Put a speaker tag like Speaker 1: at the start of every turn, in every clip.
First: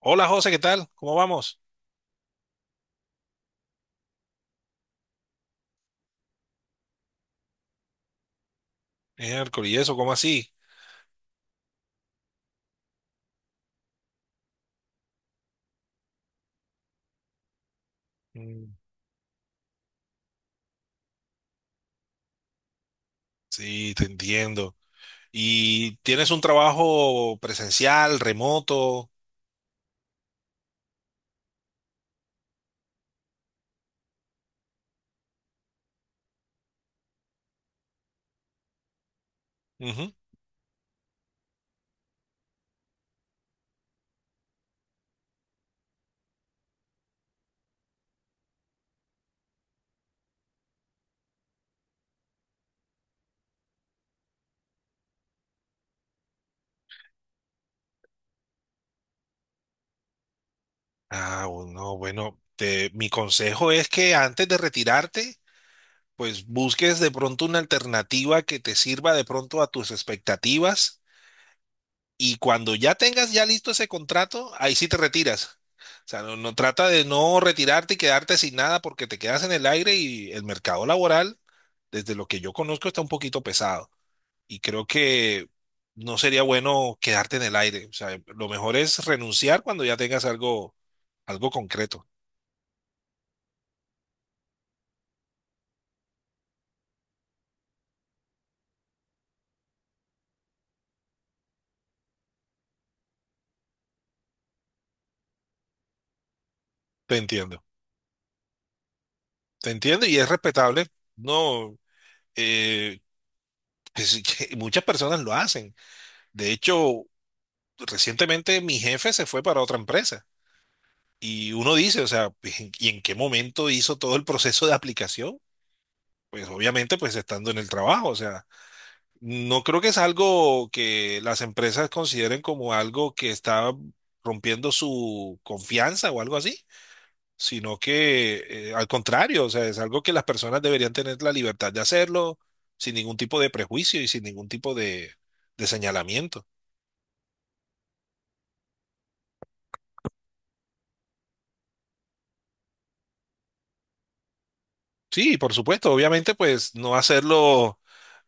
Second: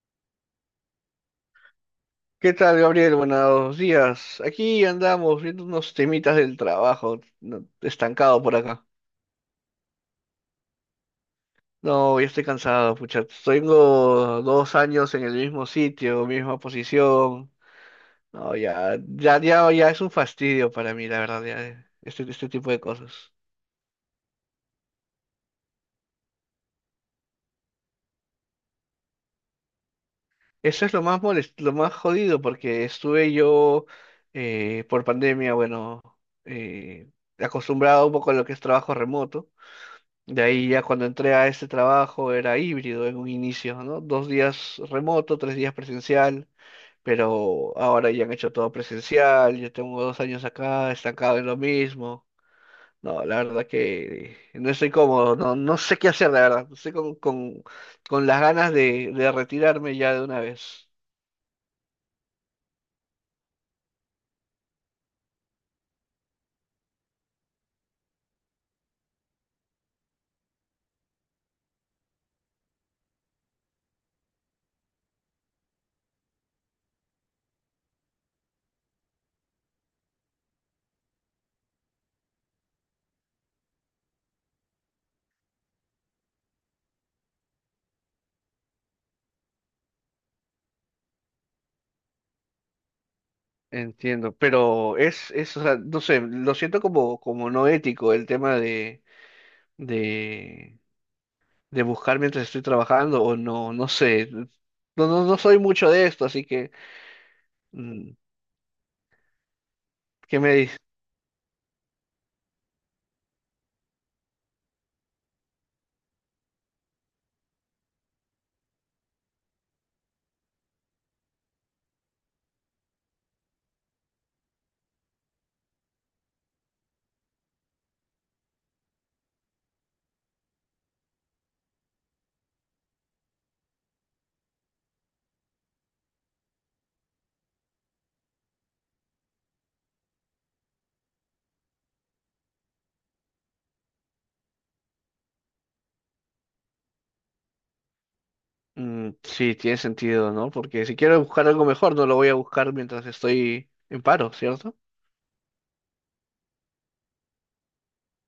Speaker 1: Hola José, ¿qué tal? ¿Cómo vamos?
Speaker 2: ¿Qué tal, Gabriel? Buenos días. Aquí andamos viendo unos temitas del trabajo, estancado por acá.
Speaker 1: Miércoles, ¿y eso? ¿Cómo así?
Speaker 2: No, ya estoy cansado, pucha. Tengo dos años en el mismo sitio, misma posición. No,
Speaker 1: Mm,
Speaker 2: ya, ya, ya, ya es un fastidio para mí, la verdad, ya, este tipo de cosas.
Speaker 1: sí, te entiendo. ¿Y tienes un trabajo presencial, remoto?
Speaker 2: Eso es lo más jodido, porque estuve yo por pandemia, bueno, eh, acostumbrado un poco a lo que es trabajo remoto.
Speaker 1: Ujú.
Speaker 2: De ahí ya cuando entré a este trabajo era híbrido en un inicio, ¿no? Dos días remoto, tres días presencial, pero ahora ya han hecho todo presencial, yo tengo dos años acá, estancado en lo mismo. No, la verdad que no estoy cómodo, no, no sé qué hacer, la verdad. Estoy con las ganas de retirarme ya de una vez.
Speaker 1: Ah, bueno, bueno, mi consejo es que antes de retirarte, pues busques de pronto una alternativa que te sirva de pronto a tus expectativas. Y cuando ya tengas ya listo ese contrato, ahí sí te retiras. O sea, no, no trata de no retirarte y quedarte sin nada porque te quedas en el aire y el mercado laboral, desde lo que yo conozco, está un poquito pesado. Y creo que no sería bueno quedarte en el aire. O sea, lo mejor es renunciar cuando ya tengas algo, algo concreto.
Speaker 2: Entiendo, pero o sea, no sé, lo siento como, como no ético el tema de, de buscar mientras estoy trabajando o no, no sé. No, no, no soy mucho de esto, así que,
Speaker 1: Te entiendo,
Speaker 2: mm,
Speaker 1: te entiendo y es
Speaker 2: ¿qué me dices?
Speaker 1: respetable. No, eh, pues, que muchas personas lo hacen. De hecho, recientemente mi jefe se fue para otra empresa y uno dice, o sea, ¿y en qué momento hizo todo el proceso de aplicación? Pues obviamente, pues estando en el trabajo, o sea, no creo que es algo que las empresas consideren como algo que está rompiendo su confianza o algo así, sino que al contrario, o sea, es algo que las personas deberían tener la libertad de hacerlo sin ningún tipo de prejuicio y sin ningún tipo de señalamiento.
Speaker 2: Mm, sí, tiene sentido, ¿no? Porque si quiero buscar algo mejor, no lo voy a buscar mientras estoy en paro, ¿cierto?
Speaker 1: Sí, por supuesto, obviamente, pues no hacerlo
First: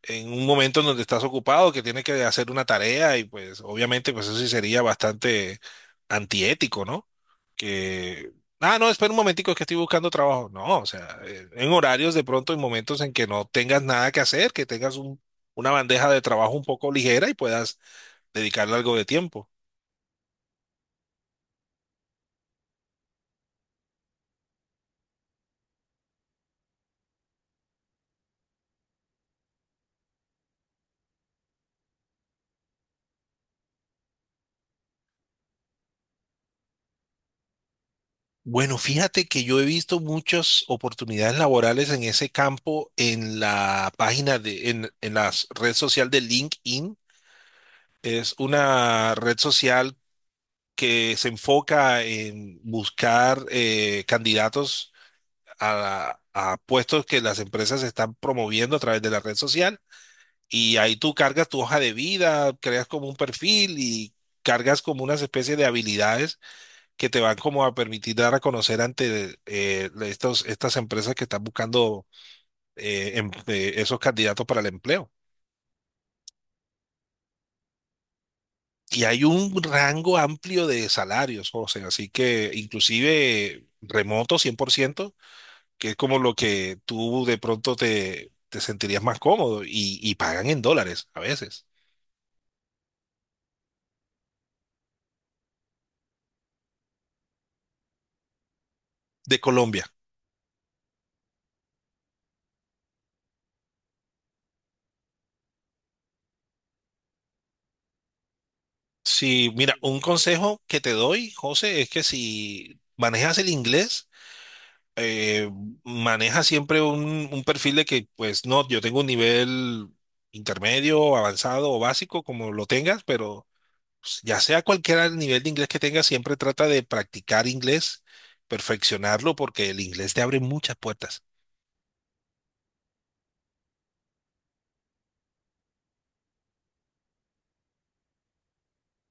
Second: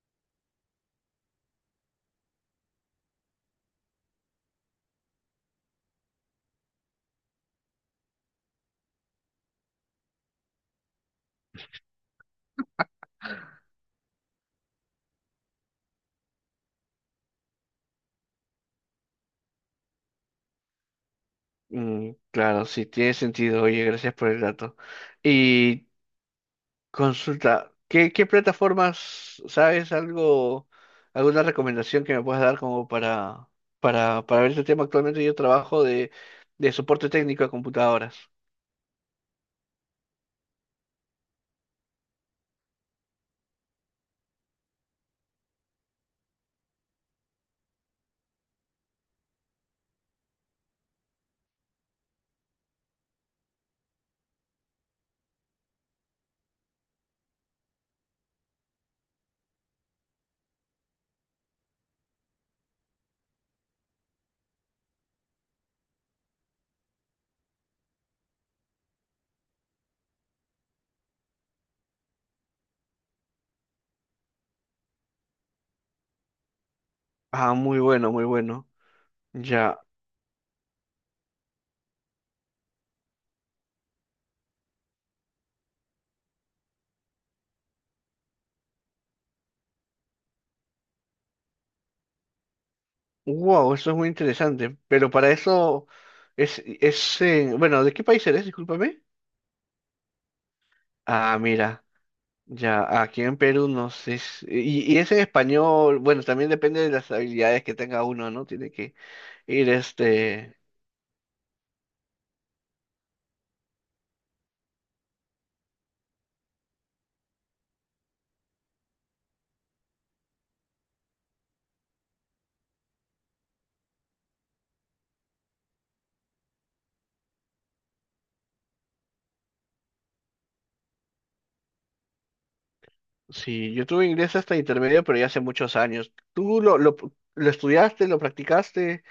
Speaker 1: en un momento en donde estás ocupado, que tienes que hacer una tarea y pues obviamente pues eso sí sería bastante antiético, ¿no? Que, ah, no, espera un momentico, es que estoy buscando trabajo. No, o sea, en horarios de pronto, en momentos en que no tengas nada que hacer, que tengas una bandeja de trabajo un poco ligera y puedas dedicarle algo de tiempo.
Speaker 2: Mm, claro, sí, tiene sentido. Oye, gracias por el dato. Y consulta, ¿qué plataformas, sabes algo, alguna recomendación que me puedas dar como para, para ver este tema? Actualmente yo trabajo de soporte técnico a computadoras.
Speaker 1: Bueno, fíjate que yo he visto muchas oportunidades laborales en ese campo en la página de, en la red social de LinkedIn. Es una red social que se enfoca en buscar candidatos a puestos que las empresas están promoviendo a través de la red social. Y ahí tú cargas tu hoja de vida, creas como un perfil y cargas como unas especies de habilidades que te van como a permitir dar a conocer ante estos, estas empresas que están buscando esos candidatos para el empleo.
Speaker 2: Ah, muy bueno, muy bueno.
Speaker 1: Y hay un
Speaker 2: Ya.
Speaker 1: rango amplio de salarios, José, así que inclusive remoto 100%, que es como lo que tú de pronto te, te sentirías más cómodo, y pagan en dólares a veces,
Speaker 2: Wow, eso es muy interesante. Pero para eso bueno, ¿de qué país eres? Discúlpame.
Speaker 1: de Colombia.
Speaker 2: Ah, mira. Ya, aquí en Perú no sé. Y es en español. Bueno, también depende de las habilidades que tenga uno, ¿no? Tiene que
Speaker 1: Sí,
Speaker 2: ir
Speaker 1: mira, un
Speaker 2: este.
Speaker 1: consejo que te doy, José, es que si manejas el inglés, eh, maneja siempre un perfil de que, pues no, yo tengo un nivel intermedio, avanzado o básico, como lo tengas, pero pues, ya sea cualquier nivel de inglés que tengas, siempre trata de practicar inglés, perfeccionarlo, porque el inglés te abre muchas puertas.
Speaker 2: Sí, yo tuve inglés hasta intermedio, pero ya hace muchos años. ¿Tú lo estudiaste, lo practicaste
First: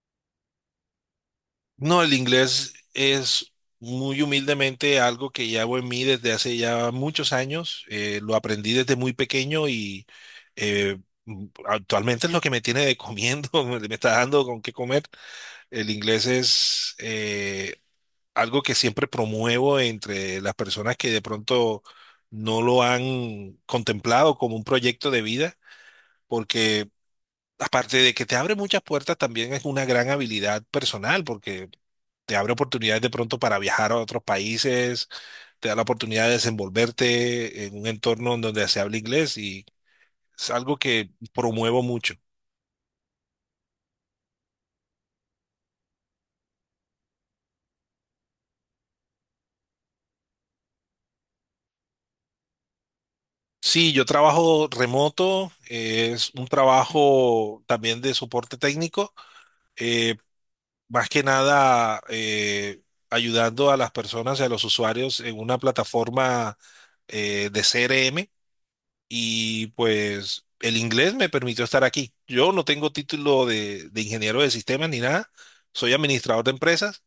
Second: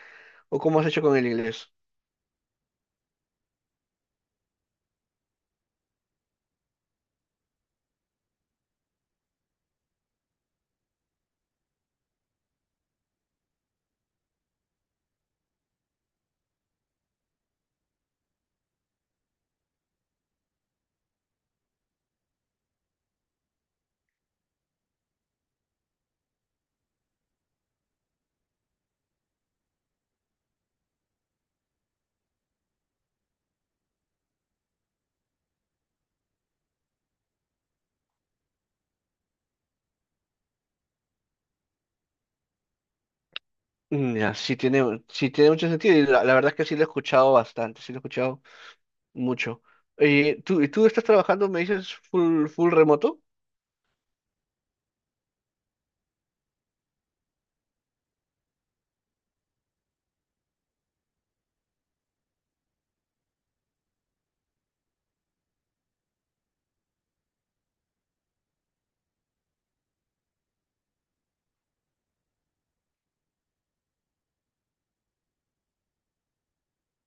Speaker 2: o cómo has hecho con el inglés?
Speaker 1: No, el inglés es muy humildemente algo que llevo en mí desde hace ya muchos años. Lo aprendí desde muy pequeño y eh, actualmente es lo que me tiene de comiendo, me está dando con qué comer. El inglés es, algo que siempre promuevo entre las personas que de pronto no lo han contemplado como un proyecto de vida, porque aparte de que te abre muchas puertas, también es una gran habilidad personal, porque te abre oportunidades de pronto para viajar a otros países, te da la oportunidad de desenvolverte en un entorno en donde se habla inglés y es algo que promuevo mucho.
Speaker 2: Mm, ya, sí tiene mucho sentido y la verdad es que sí lo he escuchado bastante, sí lo he escuchado mucho. ¿Y tú estás trabajando, me dices, full remoto?
Speaker 1: Sí, yo trabajo remoto, es un trabajo también de soporte técnico, eh, más que nada ayudando a las personas y a los usuarios en una plataforma de CRM, y pues el inglés me permitió estar aquí. Yo no tengo título de ingeniero de sistemas ni nada, soy administrador de empresas,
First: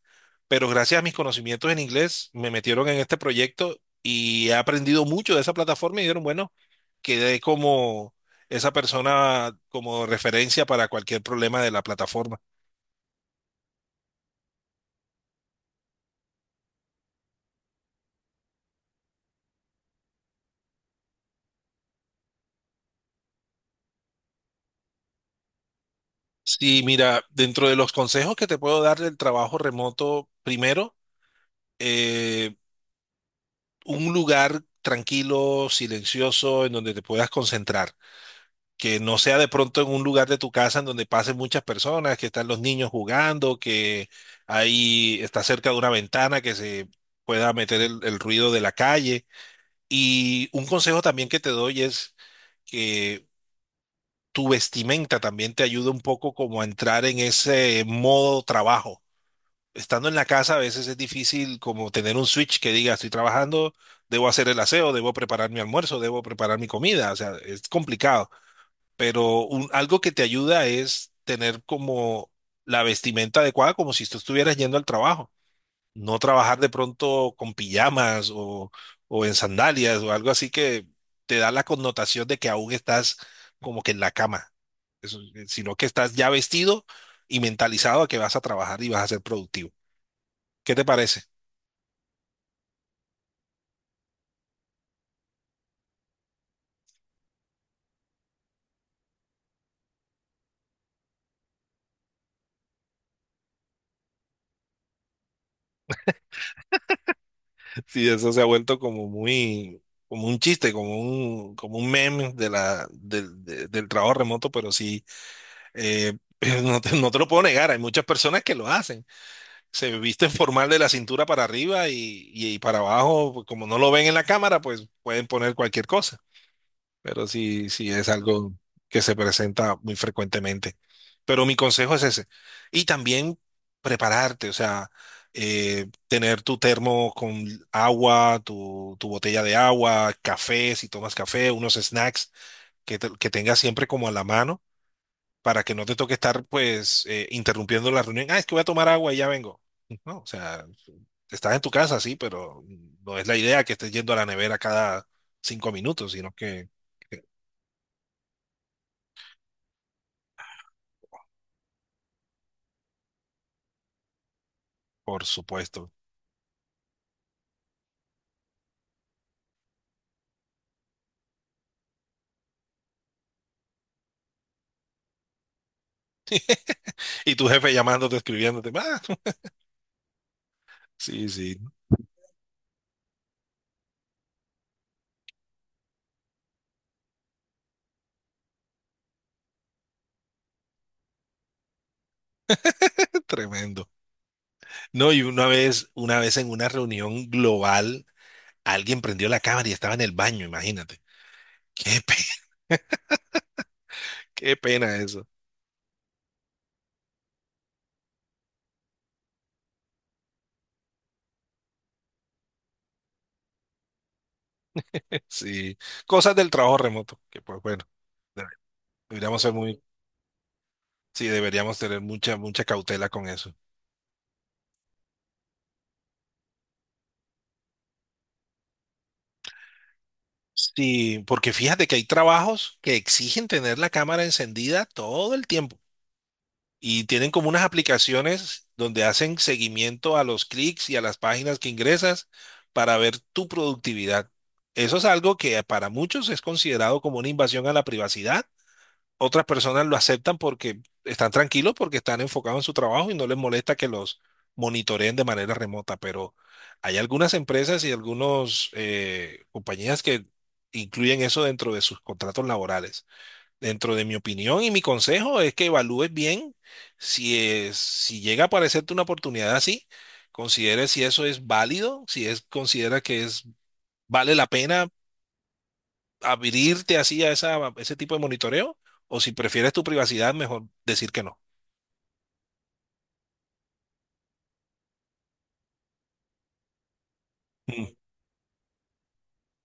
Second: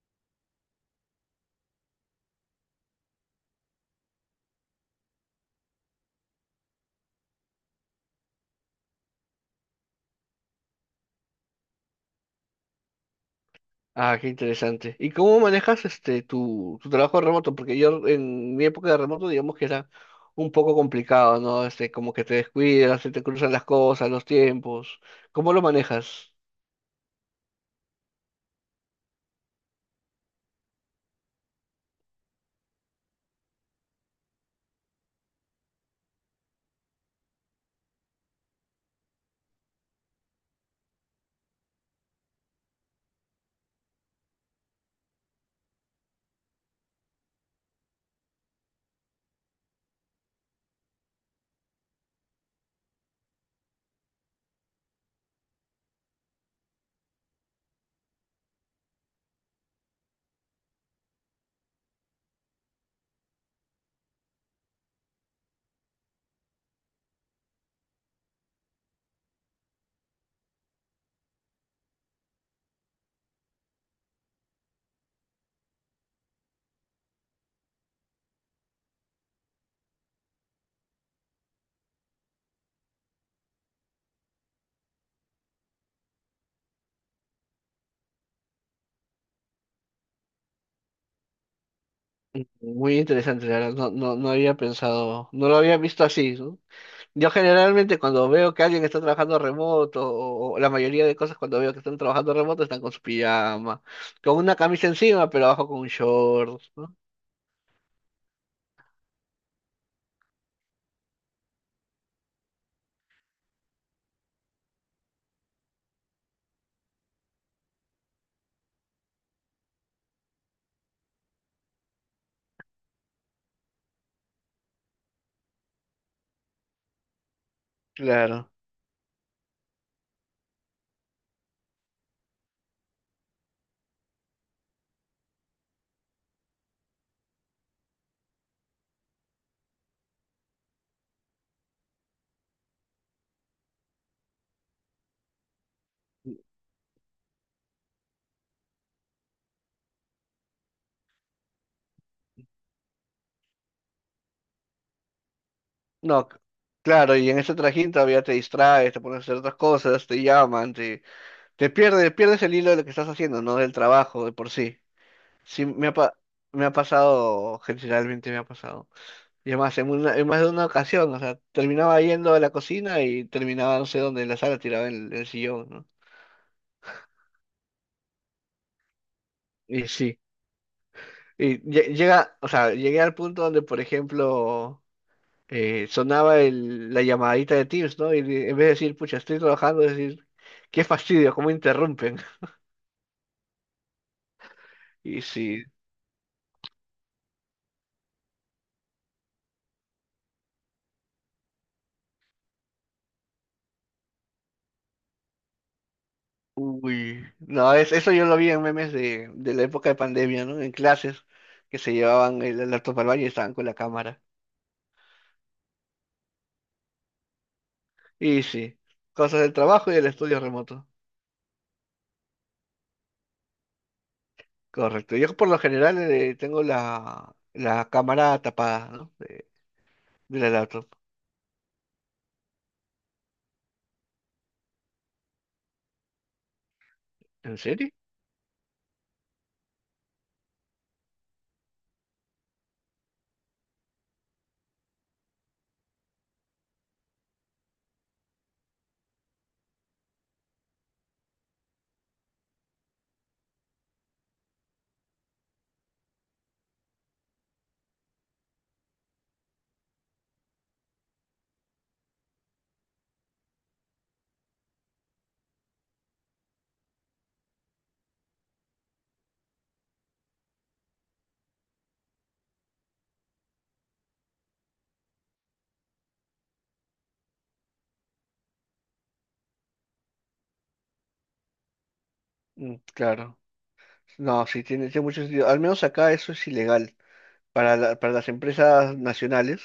Speaker 1: pero gracias a mis conocimientos en inglés me metieron en este proyecto y he aprendido mucho de esa plataforma y dijeron, bueno, quedé como esa persona como referencia para cualquier problema de la plataforma.
Speaker 2: Ah, qué interesante. ¿Y cómo manejas este tu trabajo remoto? Porque yo en mi época de remoto, digamos que era un poco complicado, ¿no? Este, como que te descuidas, se te cruzan las cosas, los tiempos. ¿Cómo lo manejas?
Speaker 1: Sí, mira, dentro de los consejos que te puedo dar del trabajo remoto, primero, eh, un lugar tranquilo, silencioso, en donde te puedas concentrar. Que no sea de pronto en un lugar de tu casa en donde pasen muchas personas, que están los niños jugando, que ahí está cerca de una ventana que se pueda meter el ruido de la calle. Y un consejo también que te doy es que tu vestimenta también te ayude un poco como a entrar en ese modo trabajo. Estando en la casa a veces es difícil como tener un switch que diga, estoy trabajando, debo hacer el aseo, debo preparar mi almuerzo, debo preparar mi comida, o sea, es complicado, pero algo que te ayuda es tener como la vestimenta adecuada, como si tú estuvieras yendo al trabajo, no trabajar de pronto con pijamas o en sandalias o algo así que te da la connotación de que aún estás como que en la cama, eso- sino que estás ya vestido y mentalizado a que vas a trabajar y vas a ser productivo. ¿Qué te parece?
Speaker 2: Muy interesante, la verdad. No, no, no había pensado, no lo había visto así, ¿no? Yo generalmente cuando veo que alguien está trabajando remoto, o la mayoría de cosas cuando veo que están trabajando remoto están con su pijama, con una camisa encima, pero abajo con un short, ¿no?
Speaker 1: Sí, eso se ha vuelto como muy, como un chiste, como un meme de la, del, del trabajo remoto, pero sí, eh, no te, no te lo puedo negar, hay muchas personas que lo hacen. Se visten formal de la cintura para arriba y para abajo, pues, como no lo ven en la cámara, pues pueden poner cualquier cosa, pero sí, sí es
Speaker 2: Claro.
Speaker 1: algo que se presenta muy frecuentemente. Pero mi consejo es ese. Y también prepararte, o sea, tener tu termo con agua, tu botella de agua, café, si tomas café, unos snacks que, que tengas siempre como a la mano para que no te toque estar pues interrumpiendo la reunión. Ah, es que voy a tomar agua y ya vengo. No, o sea, estás en tu casa, sí, pero no es la idea que estés yendo a la nevera cada 5 minutos,
Speaker 2: No,
Speaker 1: sino
Speaker 2: c-
Speaker 1: que...
Speaker 2: Claro, y en ese trajín todavía te distraes, te pones a hacer otras cosas, te llaman, te pierdes, pierdes el hilo de lo que estás haciendo, no del trabajo de por sí.
Speaker 1: Por
Speaker 2: Sí,
Speaker 1: supuesto.
Speaker 2: me ha pasado, generalmente me ha pasado. Y además, en más de una ocasión, o sea, terminaba yendo a la cocina y terminaba no sé dónde, en la sala, tirado en el sillón, ¿no?
Speaker 1: Y tu jefe llamándote, escribiéndote. Ah,
Speaker 2: Y sí,
Speaker 1: sí, sí,
Speaker 2: llega, o sea, llegué al punto donde, por ejemplo, sonaba la llamadita de Teams, ¿no? En vez de decir, pucha, estoy trabajando, decir, qué fastidio, cómo interrumpen.
Speaker 1: tremendo. No, y
Speaker 2: Y sí,
Speaker 1: una vez en una reunión global, alguien prendió la cámara y estaba en el baño, imagínate. Qué pena, qué pena eso.
Speaker 2: uy, no, es, eso yo lo vi en memes de la época de pandemia, ¿no? En clases que se llevaban el laptop al baño y estaban con la cámara.
Speaker 1: Sí, cosas del trabajo remoto, que pues bueno,
Speaker 2: Y
Speaker 1: debe-
Speaker 2: sí,
Speaker 1: deberíamos
Speaker 2: cosas
Speaker 1: ser
Speaker 2: del
Speaker 1: muy,
Speaker 2: trabajo y del estudio remoto.
Speaker 1: sí, deberíamos tener mucha, mucha cautela con eso.
Speaker 2: Correcto. Yo por lo general tengo la cámara tapada, ¿no? De la laptop.
Speaker 1: Sí, porque fíjate que hay trabajos que exigen tener la cámara encendida todo el tiempo, y tienen como
Speaker 2: ¿En
Speaker 1: unas
Speaker 2: serio?
Speaker 1: aplicaciones donde hacen seguimiento a los clics y a las páginas que ingresas para ver tu productividad. Eso es algo que para muchos es considerado como una invasión a la privacidad. Otras personas lo aceptan porque están tranquilos, porque están enfocados en su trabajo y no les molesta que los monitoreen de manera remota. Pero hay algunas empresas y algunas compañías que incluyen eso dentro de sus contratos laborales. Dentro de mi opinión y mi consejo es que evalúes bien si llega a aparecerte una oportunidad así, considere si eso es válido, si es considera que es vale la pena abrirte así a esa, a ese tipo de monitoreo, o si prefieres tu privacidad, mejor decir que no.
Speaker 2: Mm, claro. No, sí, tiene, tiene mucho sentido. Al menos acá eso es ilegal.
Speaker 1: Mm,
Speaker 2: Para las empresas nacionales,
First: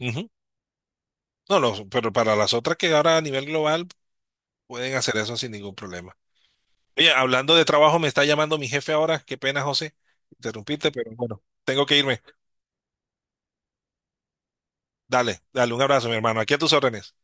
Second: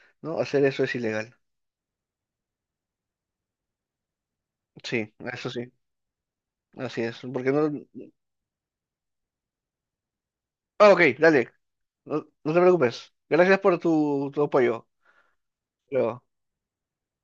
Speaker 1: ujú.
Speaker 2: ¿no? Hacer eso es ilegal.
Speaker 1: No, no, pero para las otras que ahora a nivel global pueden
Speaker 2: Sí,
Speaker 1: hacer eso
Speaker 2: eso
Speaker 1: sin
Speaker 2: sí.
Speaker 1: ningún problema.
Speaker 2: Así
Speaker 1: Oye,
Speaker 2: es. Porque
Speaker 1: hablando de
Speaker 2: no...
Speaker 1: trabajo, me está llamando mi jefe ahora. Qué pena, José, interrumpirte,
Speaker 2: Ah, ok,
Speaker 1: pero bueno,
Speaker 2: dale.
Speaker 1: tengo que irme.
Speaker 2: No, no te preocupes. Gracias por tu apoyo.
Speaker 1: Dale, dale, un abrazo, mi
Speaker 2: Luego.
Speaker 1: hermano. Aquí a tus órdenes.